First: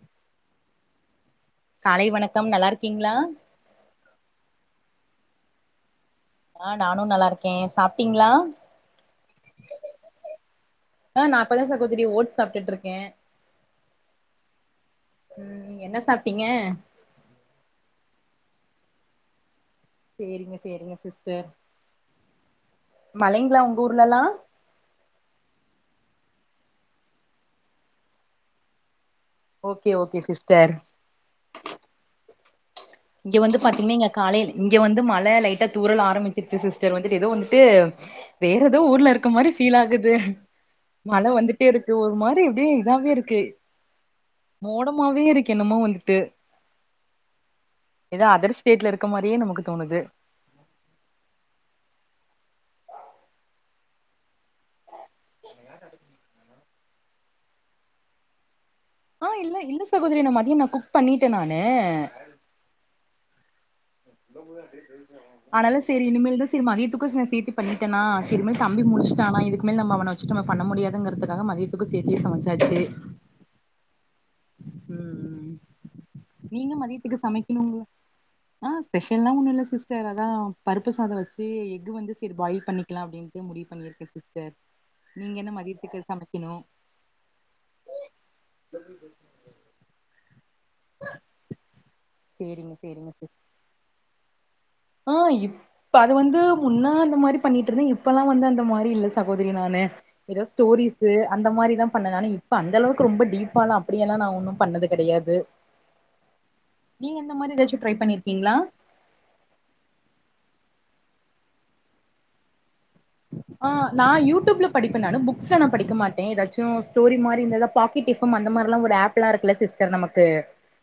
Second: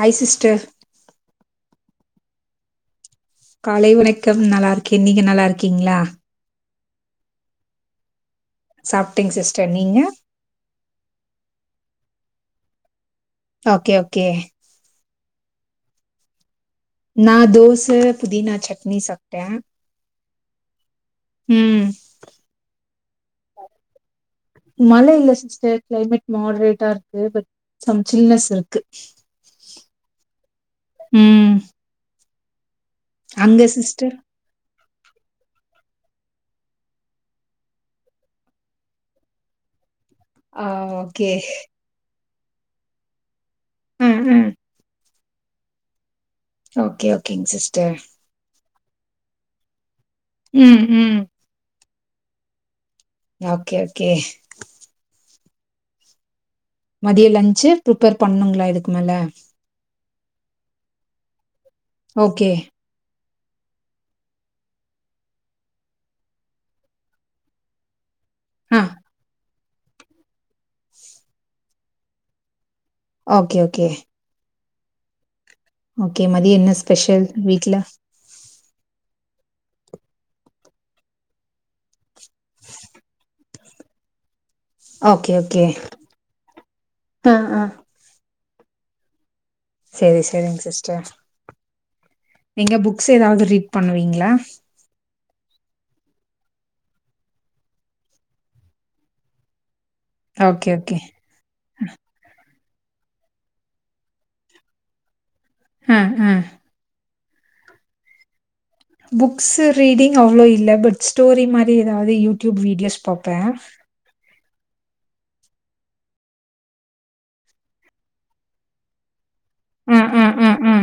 Hi sister காலை வணக்கம் நல்லா இருக்கீங்ளா காலை வணக்கம் நல்லா இருக்கே நீங்க நல்லா இருக்கீங்ளா அ நானு நல்லா இருக்கே சாப்ட்டீங்ளா சாப்ட்டேங் சிஸ்டர் நீங்க அ நா இப்பதா சகோதரி ஓட்ஸ் சாப்ட்டுட்ருக்கே ஓகே ஓகே சாப்ட்டிங்க நா தோச புதினா சட்னி சாப்ட்ட சேரிங்க சேரிங்க சிஸ்டர் மழைங்ளா உங் ஊர்லல்லா மழ இல்ல சிஸ்டர் க்ளைமேட் மாடுரேட்டா இருக்கு பட் சம் சில்னஸ் இருக்கு ஓகே ஓகே சிஸ்டர் ம் இங்க வந்து அங்க பாத்தீங்ன்னா இங்க சிஸ்டர் காலையல இங்க வந்து மழ லைட்டா தூறல் ஆரமிச்சிருச்சி சிஸ்டர் வந்துட்டு ஏதோ வந்துட்டு வேறதோ ஊர்ல இருக்க மாரி ஃபில் ஆகுத் ஆ மழ ஓகே வந்துட்டே இருக்கு ஒரு மாரி எப்டி இதாவே இருக்கு ம் ம் மோடமாவே இருக்கு என்னமோ வந்துட்டு ஓகே ஒ ஏதோ அதர் ஸ்டேட்ல இருக்க மாரியே நமக்கு தோணுது ம் ம் நோகே ஓகே [unintelligible] மதிய லன்சு புப்பேர் பண்ணுங்களா இடு ஆ இல்ல இல்ல சகோதரி நா மதிய நா குக் பண்ணிட்ட நானு ஓகே ஆனாலு சேரி இனிமேல் தா சிரு மதியத்துக்கு ச சேத்தி பண்ணிட்டனா இதுமே ஆ தம்பி முலுஷ்ட்டானா இதுக்கு மேல் நம்ம அவன வச்சுட் நம்ம பண்ணா முடியாதுங்கற்துக்காக மதியத்துக்கு சேத்தியே சமச்சாச்சு ஓகே ஓகே ம் ம் ம் ஓகே மதிய என்ன நீங்க மதியத்துக்கு ஸ்பெஷல் வீட்ல சமைக்கணுங்ளா ஆ ஸ்பெஷல்லா ஒன்னுல்லஸ் சிஸ்டர் அதா பருப்பு சாத வச்சு எக் வந்து சேரி பாயில் பண்ணிக்கலா அப்டின்ட்டு முடிவு பண்ணியிருக்க சிஸ் ஓகே நீங்க என்ன ஓகே மதியத்துக்கு சமக்கிணு ஆ ஆ சேரி சேரிங் சிஸ்டர் சேரிங்க நீங்க சேரிங்க புக்ஸ் சிஸ் ஏதாவது ரீட் பண்ணுவீங்ளா ஆ இப் அது வந்து முன்ன அந்த மாரி பண்ணிட் இருந்த இப்பல்லா வந்து அந்த மாரி இல்ல சகோதரி நானு ஏதா ஓகே ஓகே ஸ்டோரிஸு அந்த மாரிதா பண்ண நானி ப அந் அளவுக்கு ரொம்ப டீப்பாலா அப்டியெல்லா நா ஒன்னு பண்ணது கடையாது ஹ ஹ நீங்க அந்த மாரி ஏதாச்சு ட்ரை பண்ணிருக்கீங்ளா புக்ஸு ரீடிங் அவ்ளோ இல்ல பட் ஸ்டோரி மாரி ஏதாவுது யூட்யூப் வீடியஸ் ஆ நா யூ டூப்ல படிப்ப நானு புக்ஸ்ல நா படிக்க மாட்டே ஏதாசும் ஸ்டோரி மாரி இந்தாதா பாக்கெட் எப்ஃ எம் அந்த மார்லா ஒரு ஆப் பில்லாருக்குல சிஸ்டர் ஆ ஆ நமக்கு ஆ ஆ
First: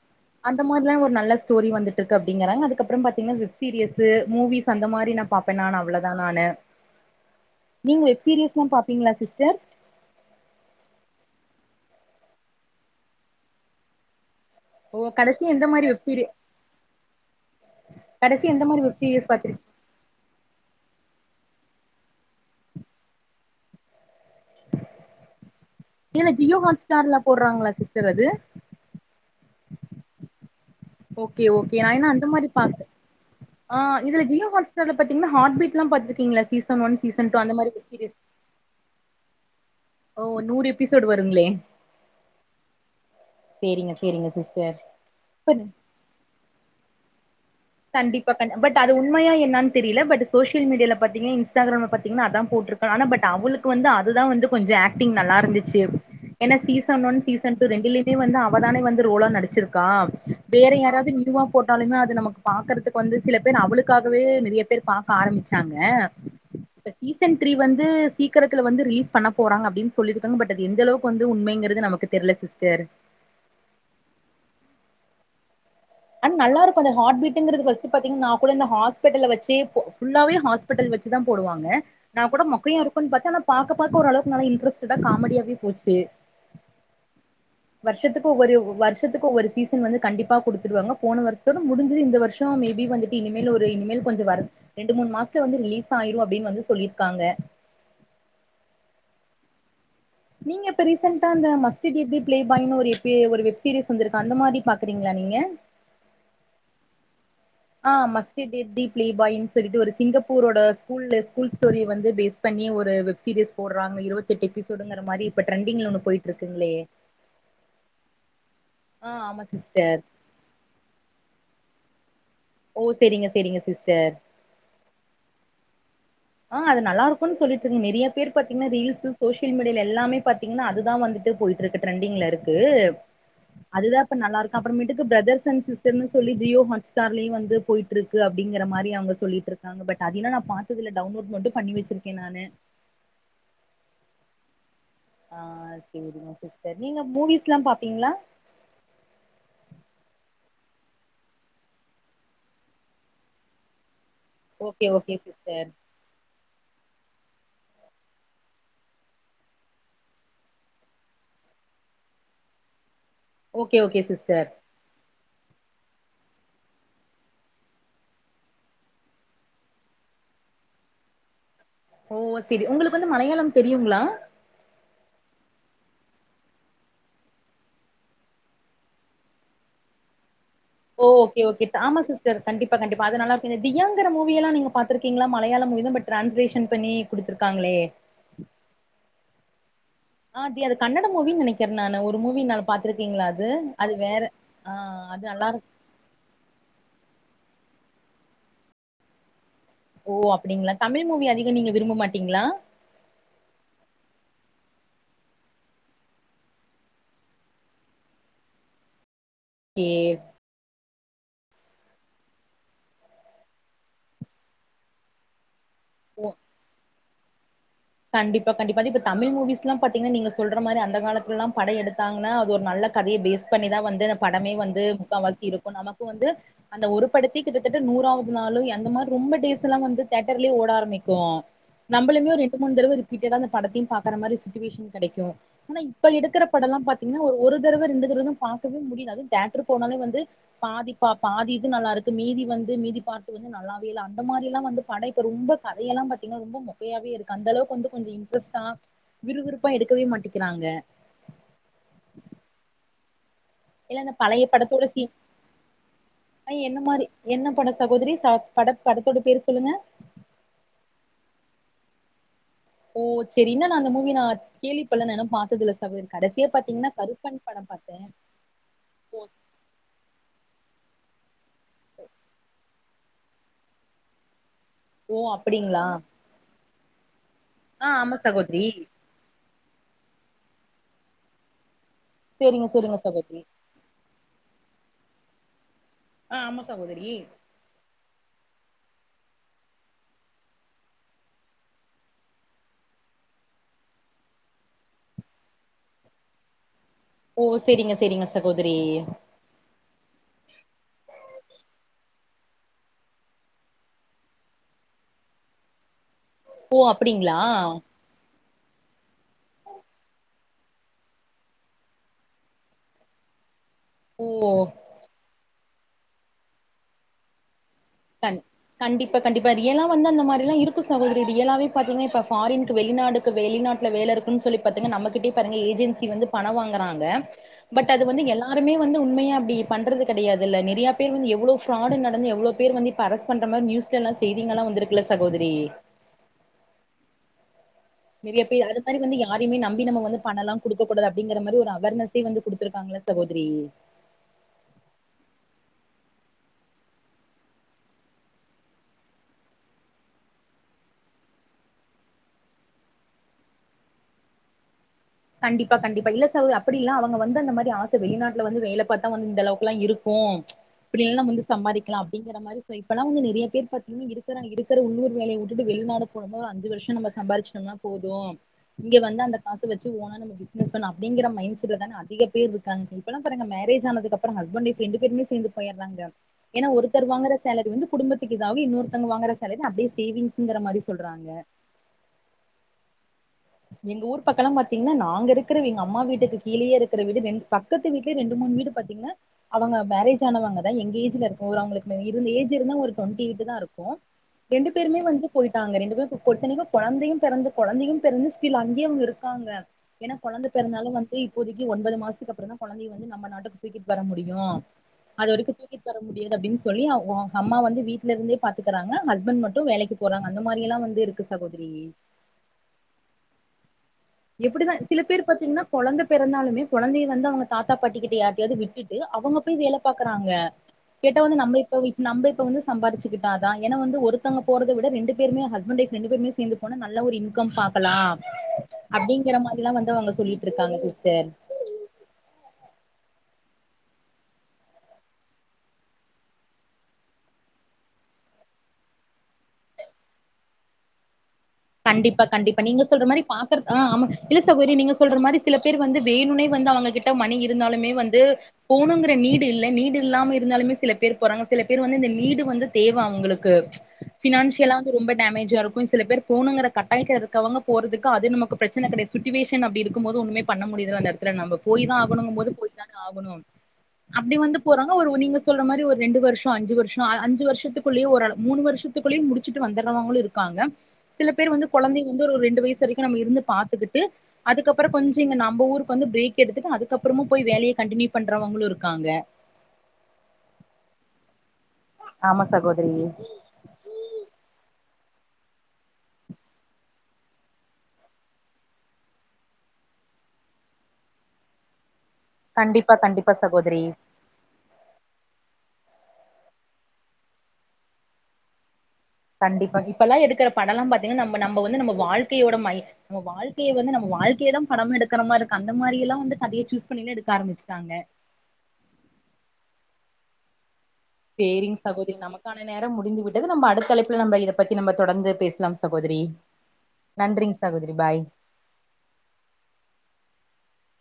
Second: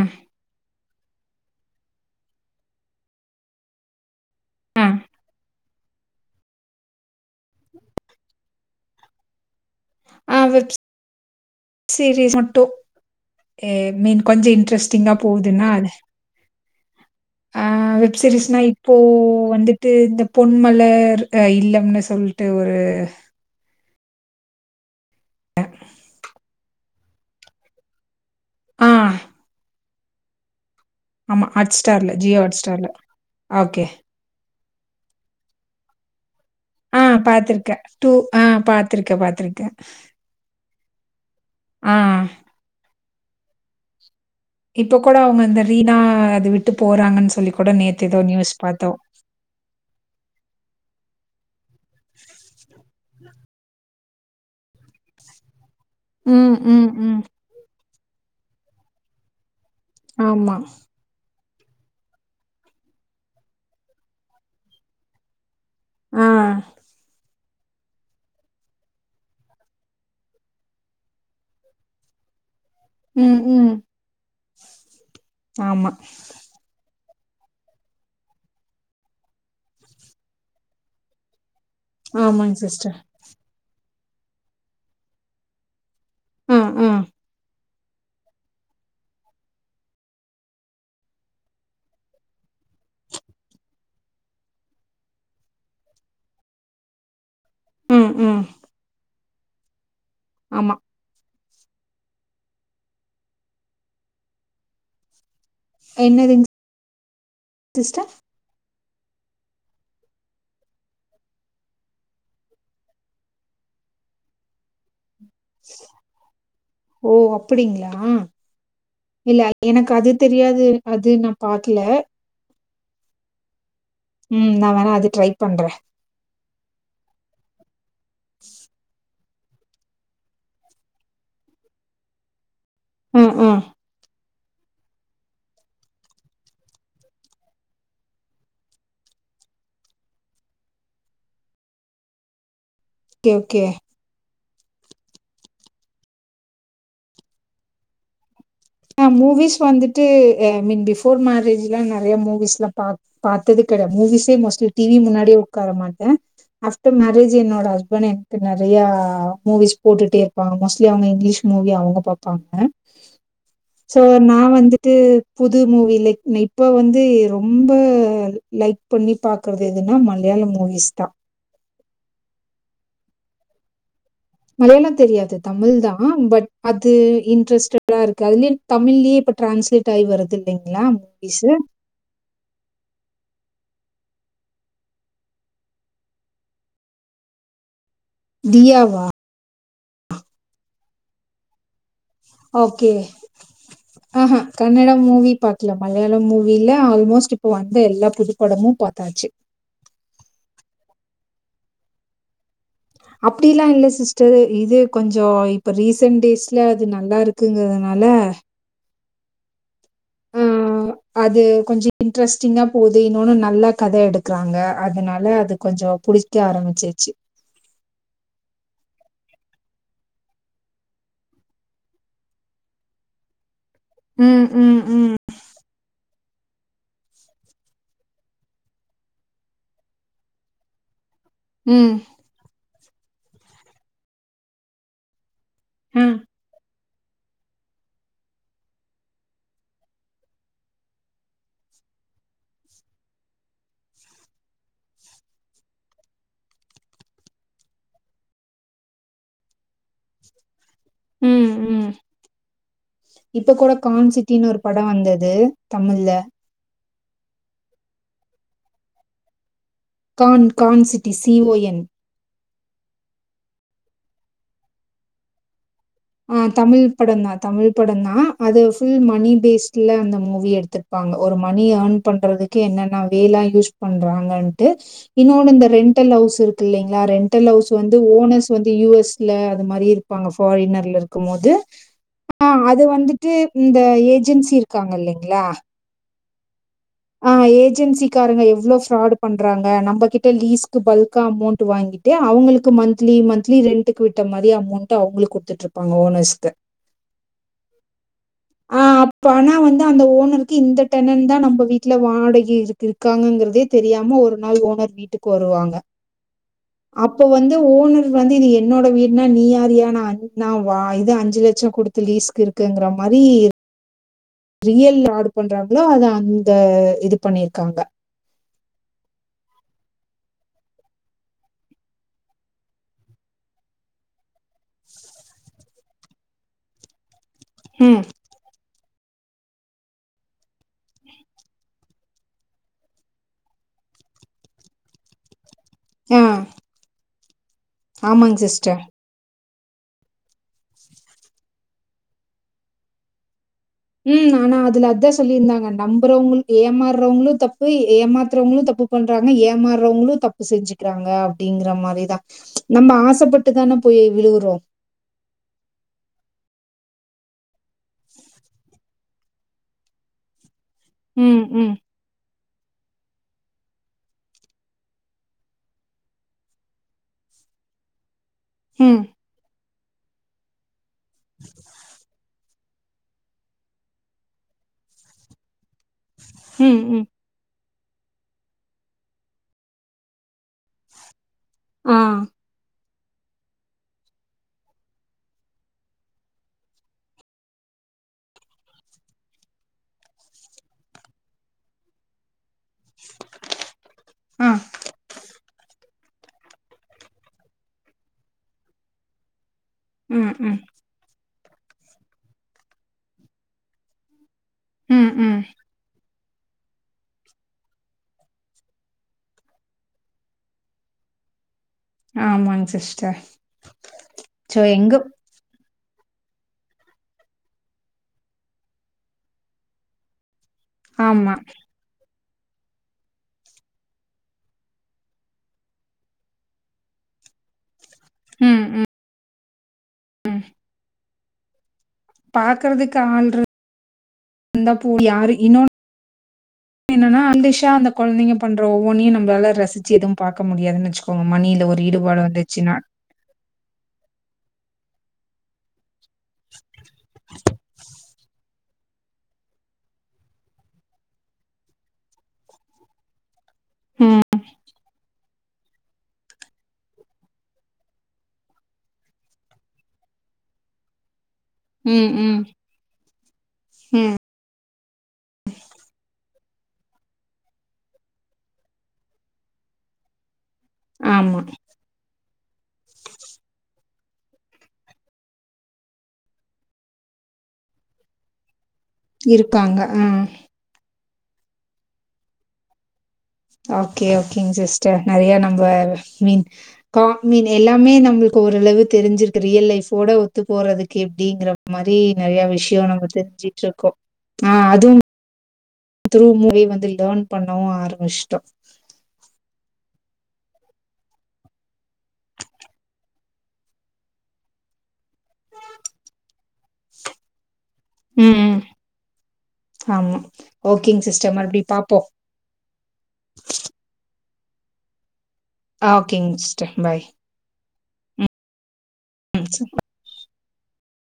அந்த மாரி ஒரு நல்ல ஸ்டோரி வந்துட்டுருக்கு அப்டிங்கறாங்க அதுக்கப்பறம் பாத்தீங்கனா வெப் சீரியஸு மூவிஸ் ஆ அந்த மாரி நா பாப்பெனாநா அவ்ளோதா நானு நீங்க வெப் சீரியஸ்லா பாப்பீங்ளா சிஸ்டர் ஆ வெப்ஸ் சீரீஸ் மட்டு ஏ மீன் கொஞ்ச ஓ இன்ட்ரெஸ்ட்டிங்கா கடைசி எந்த போவுதுன்னா மாரி அது வெப் சீரி ஆ வெப் கடைசி சீரீஸ்னா எந்த மாரி இப்போ வெப் சீரியஸ் பாத்திருக் வந்துட்டு இந்த பொன்மலர் அ இ இல்லம்னு சொல்ட்டு ஒரு இதுல ஜியோ ஹாட்ஸ்டார்ல போற்றாங்களா சிஸ்டர் அது ஆ ஓகே ஆமா ஹாட் ஓகே நா இன்ன ஸ்டார்ல அந்த ஜியோ மாரி ஹாட் பாத்த ஸ்டார்ல ஆ ஓகே இதுல ஜியோ ஹாட்ஸ் டர்ல பத்தீங்ன்னா ஹாட் பீட்லா பாத்துருக்கீங்ளா சீசன் ஒன் ஆ சீன் டூ அந்த மாரி பாத்திருக்கே வெப் டூ சீரியஸ் ஆ பாத்திருக்கே பாத்திருக்கே ஒ நூறு எபிசோடு் வரு ஆ சேரிங்க சேரிங்க சிஸ்டர் இப்ப கூட அவுங்க அந்த பட் ரீனா அது விட்டு போறாங்கன்ஸ் கண்டிப்பா கண்ட் பட் அது உண்மயா என்னான் தெரியில பட் சோசியல் மீடியால பாத்தீங்கன்னா பத்தீங்கயின்ஸ் டாகுரம்ல பத்தீங்ன்னா அதா போட்ருக்கு அனா பட் அவுளுக்கு வந்து அதுதா வந்து கொஞ்ச ஆக்டிங் நல்லாருந்து சியப் ஏன்னா ம், ம், சீசன் ஒன் ம். சீசன் டூ ரெண்டிலிமே வந்து அவதானே வந்து ரோலா நடிச்சிரு கா ஆமா. வேற யாராவ்து நியூவா போட்டாலுமே அது நமக்கு பாக்கற்துக்கு வந்து சில பேர் அவளுக்காகவே நெறிய பேர் பாக்க ஆரமிச்சாங்க ஆ. இப்ப சீசன் த்ரி வந்து சீக்கரத்துல வந்து ரீஸ் பண்ண போறாங்க அப்டின் சொல்லிருக்காங்க பட் அது எந்த அளவுக்கு வந்து உண்மைங்குறது நமக்கு தெரில சிஸ்டர் ம் ம் ஆமா. அன் நல்லாருக்கு அந்த ஹாட் பீட் டிங்குறுது ஃபஸ்ட்டு பத்திங் நா கூட இந்த ஹாஸ்பிட்டல வச்சி ஃபுல்லாவே ஹாஸ்பிட்டல் வச்சி தா போடுவாங்க நா கூட ஆமாங்க சிஸ்டர். மொக்கயாயிருக்குன் பாத்தன் ஆனா பாக்க பாக்க ஓரளவுக்கு நல்லா இன்ட்ரெஸ்ட்டுடா காமெடியாவே போச்சு ம் ம் வருஷத்துக்கு ஒவ்வொரு வருஷத்துக்கு ஒவ்வொரு சீசன் வந்து கண்டிப்பா குடு த்துருவாங்க போன வருஷத்தோட முடிஞ்சுது இந்த வருஷோ மேபி வந்துட்டு இனிமேல் ஒரு இனிமேல் கொஞசோ ஒர்க் ரெண்டு மூணு மாசத்துலயே வந்து ரிலீஸ் ஆயிரு அப்டின் வந்து சொல்லிருக்காங்க ம் ம் நீங்க ஆமா. இப்ப ரீசண்டா அந்த மஸ்ட் டேட் தெ பிளேபாய்னு ஒரு எபி வெப் சீரிஸ் வந்துருக்கா அந்த மாதிரி பாக்கறீங்ளா நீங்க என்னதுங் ஆ மஸ்ட் டேட் தி பிளே பாய்னு சொல்லிட்டு ஒரு சிங்கப்பூரோட ஸ்கூல்ல ஸ்கூல் ஸ்டோரிய வந்து பேஸ் பண்ணி ஒரு வெப்சீரியஸ் போடுறாங்க இருவத்தெட்டு எப்பிசோடுங்கிற மாரி இப்ப ட்ரெண்டிங்ல ஒன்னு போயிட்டுருக்கு ஓ அப்டிங்ளா ஆ இல்ல ஆமா எனக்கு சிஸ்டர் அது தெரியாது அது நா பாக்ல ஓ செரிங்க செரிங்க சிஸ் ம் நா வேணா அது ட்ரை பண்ற ஆ அது நல்லாருக்குன் சொல்லிட்டுருங் நெறய பேரு பாத்தீங்கன்னா ரீல்ஸ் சோசியல் மீடியால எல்லாமே பாத்தீங்னா அதுதா வந்துட்டு போயிட்டுருக்கு ட்ரெண்டிங்கிலருக்கு அ, ஆ. து அதுதா இப்ப நல்லாருக்கு அப்றமேட்டுக்கு பிரதர்ஸ் அண்ட் சிஸ்டர்னு சொல்லி ஜியோ ஹாட் ஸ்டார்லயே வந்து போயிட்டுருக்கு அப்டிங்கிற மாரி அவுங்க சொல்லிட்டு ருக்காங்க பட் அத நா பாத்ததுதில்ல டவுன்லோடு மட்டு பண்ணி வெச்சிருக்கேன் நானு ஓகே ஓகே ஆ செரிங்க சிஸ்டர் நீங்க மூவிஸ்ல்லா பாப்பீங்ளா ஆ மூவிஸ் வந்துட்டு ஐ மீன் பிஃபோர் மேரேஜ்ல்லா நெறயா மூவிஸ்ல்லா பாத் பாத்தது டெடா மூவிஸே மோஸ்ட்லி டி ஓகே வி ஓகே முன்னாடி சிஸ்டர் உக்கார மாட்டே ஆஃப்டர் மேரேஜ் என்னோட ஹஸ்பண்ட் எனக்கு நெறயா மூவிஸ் போட்டுட்டேருப்பாங்க மோஸ்ட்லி அவுங்க இங்கிலீஷ் மூவி மூவி அவுங்க பாப்பாங்க ஓகே சோ ஓகே நா சிஸ்டர் வந்துட்டு புது மூவி லைக் இப்ப வந்து ரொம்ப லைக் பண்ணி பாக்கறது எதுனா மலை யாள மூவிஸ்தா ஓ செரி உங்களுக்கு வந்து மலையாளம் தெரியுங்ளா மலையாளோ தெரியாது தமிழ்தா பட் அது இன்ட்ரெஸ்டடாருக்கு அதில்யே தமிழ்யே இப்ப டிரான்ஸ்லேட்டாயி வருது இல்லைங்களா ஓ ஓகே மூவிஸு ஓகே ஆமா சிஸ்டர் கண்டிப்பா கண்டிப்பா அது நல்லா இருக்கு இந்த தியாங்கிற மூவியெல்லா நீங்க பாத்திருக்கீங்ளா மலையாள மூவிதா பட் டிரான்ஸ்லேஷன் பண்ணி குடுத்துருக்காங்ளே தியாவா அ தியா அது கன்னட மூவின்னு நெனைக்கிறேன் நானு ஒரு மூவி நா ஓகே பாத்திருக்கீங்களா அது அது வேற ஆஹா ஆ கன்னட அது மூவி நல்லா இருக்கு பாக்கல மலையாள மூவில ஆல்மோஸ்ட் இப்போ வந்த எல்லா புதுப்படமும் பாத்தாச்சு ஓ அப்டிங்ளா தமிழ் மூவி அதிக நீங்க விரும்ப மாட்டீங்ளா அப்டியெல்லா இல்ல சிஸ்டர் இது கொஞ்சோ இப்ப ரீசன்ட் டேஸ்ல அது நல்லாருக்குங்கறதுனா ல ஏவ் அது கொஞ்சோ இன்ட்ரெஸ்ட்டிங்கா போது இன்னொனு நல்லா கத எடுக்கறாங்க அதனால அது கொஞ்சோ ஓ புடிக்க ஆரம்பிச்சிருச்சு கண்டிப்பா கண்டிப்பா இது இப்ப தமிழ் மூவிஸ்ல்லாம் பாத்தீங்கன்னா நீங்க சொல்ற மாரி அந்த காலத்துலல்லாம் படோ எடுத்தாங்கனா அது ஒரு நல் கதய பேஸ் பண்ணிதா வந்து அந்த ம், படமே ம், வந்து ம். முக்காவாசிருக்கு நம க்கு வந்து அந்த ஒரு படத்தயே கிட்டத்தட்ட நூறாவது நாளோ அந்த மாரி ரொம்ப டேஸ்ல்லா வந்து தியோட்டர்லயே ஓட ஆரம்பிக்கும் க்கு ம். நம்பளுமே ஒரு ரெண்டு மூணு தடவ ரிப்பீட்டடா அந்த படத்தையு பாக்கற மாரி சிட்டுவேஷன் கெடைக்கு ஆனா அ. இப்ப எடுக்கிற படல்லா பா இன்னு ஒ ஒரு தரவ ரெண்டு தரவதா பாக்கவே முடியுது அதுவு தேட்டரு போனாலே வந்து பாதி பா பாதி இது நல்லாரு க்கு மீதி வந்து மீதி பார்ட்டு வந்து நல்லாவே இல்ல அந்த மாரிலா வந்து பட இப்ப ரொம்ப கதையெல்லா பாத்தீங்னா ரொம்ப மொக்கையாவே இருக் அந்தளவுக்கு வந்து கொஞ்ச இன்ட்ரெஸ்ட்டா விறுவிறுப்பா எடுக்கவே மாட்டிக்கிறாங்க ம் ம் இப்பக் கூட இல்ல அந்த பழைய கான்சிட்டினு ஒரு பட படத்தோட சீ வந்தது தமிழ்ல அ என்ன மாரி என்ன பட சகோதரி சா பட படத்தோட பேரு சொல்லுங்க கான் கான் city C O N O செரி இன்னு நா அந்த மூவி நா கேள்விப்பட்ல நா இன்னு பாத்ததில்ல சகோதரி ஆ கடைசியா தமிழ் பாத்தீங்கன்னா படந்தா கருப்பன் படம் தமிழ் பாத்தே படந்தா அது ஃபுல் மணி பேஸ்ட்ல அந்த மூவி எடுத்துருப் ப்பாங்க ஒரு மணி ஏர்ன் பண்றதுக்கு என்னென்ன வேலா யூஸ் பண்றாங்கன் ட்டு ஓ இன்னோனு இந்த அப்டிங்களா ரெண்டல் ஹவுஸ் இருக்கு இல்லைங்ளா ரெண் டல் ஹவுஸ் ஆ வந்து ஆமா ஓனர்ஸ் சகோதரி வந்து யு எஸ்‌ ல அது மாரி இருப்பாங்க ஃபாரினர்ல இருக்குமோது ஆ சேரிங்க அது சேரிங்க வந்துட்டு சகோதரி இந்த ஏஜென்சி இருக்காங்க இல்லைங்ளா ஆ ஆமா சகோதரி ட்காரங்க எவ்ளோ ஃப்ராடு பண்றாங்க நம்பகிட்ட லீஸ்க்கு பல்க்கா அமௌண்ட்டு வாங்கிட்டு அவ்ங்களுக்கு மந்த்லி ஏ மந்த்லி ரென்ட்டுக்கு விட்ட மாரி அமௌண்ட்ட அவ்ங்களுக்கு குட்த்துட்ருப்பாங்க ஓனர்ஸ்க்கு ஓ சேரிங்க சேரிங்க சகோதரி ஆ அப்ப ஆனா வந்து அந்த ஓனருக்கு இந்த டென்னன் ந்தா நம்ப வீட்ல வாடகை இருக்கு இருக்காங்கங்கிறதே தெரியாம ஒரு நாள் ஓனர் வீட்டுக்கு வருவாங்க ஓ அப்ப அப்டிங்களா வந்து ஓனர் வந்து இது எ என்னோட வீடுனா நீயாருயா நா நாவா இது அஞ்சு லெச்சோ குடுத்து லீஸ்க்கு இருக்கேங்கிற மாரி ஓ ரியல் ஆடு பண்றாங்ளோ அத அந்த இது பண்ணிருக்காங்க கண் கண்டிப்பா கண்டிப்பா ரியலா வந்து அந்த மாரிலா இருக்கு சகோதரி ரியலாவே பாத்தீங்னா இப்ப ஃபாரின்க்கு வெளிநாடுக்கு வெளிநாட்ல வேல இருக்குன் சொ தோழி பாத்துங்க நம்மகிட்டே பாருங்க ஏஜென்சி வந்து பண வாங்கறாங்க பட் ம். அது வந்து எல்லாருமே வந்து உண்மையா அப்டி பண்றது கெடையாதுல்ல நெறையா பேரு வந்து எவ்ளோ ஃப்ராடு நடந்து எவ்ளோ பேரு வந்து இப்ப அரஸ் பண்ற மாரி நியூஸ்லலா செய்திங்களா வந்திருக்குல சகோதரி ஆ ஆமாங்க நெறைய பேர் அது சிஸ்டர். மாரி வந்து யா யாரையுமே நம்பி நம்ம வந்து பணலா குடுக்க கூடாது அப்டிங்கற மாரி ஒரு அவர்னஸ்ஸே வந்து குடுத்துருக்காங்கள சகோதரி ம் ஆனா அதுல அதா சொல்லிருந்தாங்க நம்புறவ்ங்கள் ஏமாற்றவ்ங்ளு தப்பு ஏமாத்றவ்ங்ளு தப் ப்பு பண்றாங்க ஏமாற்றவ்ங்களு தப்பு செஞ்சுக்கிறாங்க அப்டிங்கிற மாரிதா நம்ம ஆசப்பட்டுதான போய் விழுகுறோ கண்டிப்பா கண்டிப்பா இல்ல சகோதரி அப்டி இல்ல அவங்க வந்து அந்த மாரி ஆச வெளிநாட்ல வந்து வேல பாத் தா வந்து இந்த அளவுக்குலா இருக்கு இப்டியெல்லா ம் நம்ம வந்து ம் சம்பாதிக்லா அப்டிங்கிற மாரி சோ இப்பலா வந்து நெறையா பேர் பாத்தீங்னா இருக்குறா இருக்குற உள்ளூர் வேலைய வுட்டுட்டு வெளிநாடு போடம்போத அஞ்சு வர்ஷ நம்ம சம்பாரிச்சுடம்னா னா போது இங்க ம் வந்து அந்த காசு வச்சு ஓனா நம்ம பிஸ்னஸ் பண்லா அப்டிங்கிற மைண்ட் செட்ல தான அதிக பேர் இருக்காங்க இப்பலா பாருங்க மேரேஜ் ஆனதுக்கப்ற ஹஸ்பண்ட் ஒய்ஃப் ரெண்டு பேருமே சேந்து பேயிர்றாங்க ஏனா ம் ம் ஒருத்தர் வாங்குற சேலரி வந்து குடும்பத்துக்கு இதாகு இன்னொருத்தங்க வாங்குற சேலரி அப்டியே சேவிங்ஸுங்கிற மாரி சொல்றாங்க ஆ எங்க ஊர் பக்கலா பாத்தீங்னா நாங்க இருக்குற வீ எங்க அம்மா வீட்டுக்கு கீழயே இருக்குற வீடு ரெண்டு பக்கத்து வீட்லே ரெண்டு மூ மூணு வீடு பாத்தீங்னா அவங்க மேரேஜ் ஆனவங்க தா எங்க ஏஜ்ல இருக்கு ஒரு அவ்ங்களுக்குள்ள இருந்த ஏஜ் ஜ் இருந்தா ஒரு டொன்டி எய்ட்டு தா இருக்கு ஆ ரெண்டு பேருமே வந்து போய்ட்டாங்க ரெண்டு பேரு இப்ப பொறுத்தன்னைக்கு கொழந்தையு பெறந்து கொழந்தையு பெறந்து ஸ்டில் அங்கே அவுங்க இருக்காங்க ஏனா ம் கொழந்த ம் பெறந்தாலு வந்து இப்போதைக்கு ஒன்பது மாசத்துக்கு அப்றந்தா கொழந்தைய வந்து நம்ம நாட்டுக்கு தூக்கிட்டு வர முடியு யு ம் அது ம் வரைக்கு தூக்கிட்டு வர முடியாது அப்டின் சொல்லி அவ் ஓ ஹம்மா வந்து வீட்லருந்தே பாத்துக்குறாங்க ஹஸ்பண்ட் மட்டு வேலைக்கு போறாங்க அந்த மாரியெல்லா வந்து இருக்கு சகோ ஆமாங்க சிஸ்டர் சோ எப்டிதா எங்க சில பேரு பாத்தீங்னா கொழந்த பெறந்தாலுமே கொழந்தைய வந்து அவுங்க தாத்தா பாட்டிக்கிட்ட யார்ட்டையாது விட்டுட்டு அவுங்க போய் வேல பாக்குறாங்க கேட்டா ஆமா வந்து நம்ப இப்ப வீக் நம்ப வந்து சம்பாருச்சுகிட்டா அதா ஏன்னா வந்து ஒருத்தங்க போறத விட ரெண்டு பேருமே ஹஸ்பண்ட் ஒய்ஃப் ரெண்டு பேருமே சேந்து போனா நல்லா ஒரு இன்கம் பாக் கலா ம் ம் அப்டிங்கற மாரில்லா வந்து அவங்க சொல்லிட்டு இருக்காங்க சிஸ்டர் பாக்கறதுக்கு ஆன்று இருந்தா போ யாரு இன்னொன் என்னன்னா அன்டிஷா அந்த கொந்தைங்க பண்ற ஒவ்வொன்னையு நம்பளால ரசிச்சி எதுவு பாக்க முடியதுன்னு வச்சுகோங் கண்டிப்பா கண்டிப்பா நீங்க சொல்ற மாரி பாக்கற ஆ ஆமா இல்ல சகோரி நீங்க சொல்ற மாரி சில பேர் வந்து வேணுன்னே வந்து அவங்கக்கிட்ட மணி இருந்தாலுமே வந்து போணுங்கிற நீடு இல்ல நீடு இல்லாம இருந்தாலுமே சில பேர் போறாங்க சில பேர் வந்து இந்த நீடு வந்து தேவ அவுங்களுக் க்கு ம் ஃபினான்சியலா வந்து ரொம்ப டேமேஜா இருக்கு சில பேர் போணுங்கிற கட்டாயத்துல இருக்கவங்க போறதுக்கு அது நமக்கு பிரச்சன கெடையா சுட்டுவேஷன் அப்டி இருக்கும் போது ஒன்னுமே பண்ண முடியுறதுல்ல எல்லாருக் க்கிற நம்ப போய் தா ம் ம் ஆகணுங்கம்போது போய் தான ஆகணு அப்டி வந்து போறாங்க ஒரு நீங்க சொல்ற மாரி ஒரு ரெண்டு வருஷ் அஞ்சு வருஷோ அ அஞ்சு வருஷத்துக்குள்ளேயே ஓரளவு மூணு வருஷத்துக்குள்ளயே முடிச்சுட்டு வந்துறவங்களு இருக்காங்க சில ஆமா பேர் வந்து கொழந்தைங்க ரொம்ப ஒரு ரெண்டு வயசு வரைக்கு நம்ம இருந்து பாத்துக்கிட்டு அதுக்கப்புறோ கொஞ்சோ இங்க நம்ப ஊருக்கு வந்து பிரேக் எடுத்துட்டு அதுக்கப்புறோ மா போய் வேலைய கண்டினியூ பண்றவங்களு இருக் இருக்காங்க ஆ ஆமா சகோதிரி ஓகே ஓகேங்க சிஸ்டர் நெறைய நம்ப மீன் காக்மீன் எல்லாமே நம்மளுக் இப்ப ஓரளவு தெரிஞ்சிருக்கு ரியல் லைஃபோட ஒத்து போறதுக்கு எப்டிங்கற மாரி நெறைய விஷயோ கண்டிப்பா நம்ம கண்டிப்பா சகோதரி தெரிஞ்சுட்ருக்கோ ஆ அதுவு த்ரூ மூவி வந்து லேர்ன் பண்ணவு ஆரம்பிச்ட்டோ கண்டிப்பா இப்பெல்லா எடுக்கிற படல்லா பாத்தீங்கன்னா நம்ம நம்ம வந்து நம்ம வாழ்கையோட மய் நம்ம வாழ்கைய வந்து நம்ம வாழ்க்கை இடம் படமெடுத் க்கற மாரி இருக்கு அந்த மாரி எல்லா வந்து கதைய சூஸ் பண்ணிலா எடுக்க ஆரம்பிச்சுட்டாங்க ம், ம். ஆமா ஓக் சேரிங்க சகோதரி நமக்கான நேரம் முடிந்து விட்டது நம்ம அடுத்த அழைப்புல நம்ம இத பத்தி நம்ம தொடர்ந்து பேசலாம் ஆ சகோதிரி ஓகேங் சிஸ்டர் பாய். நன்றிங் சகோதரி பாய் ம்.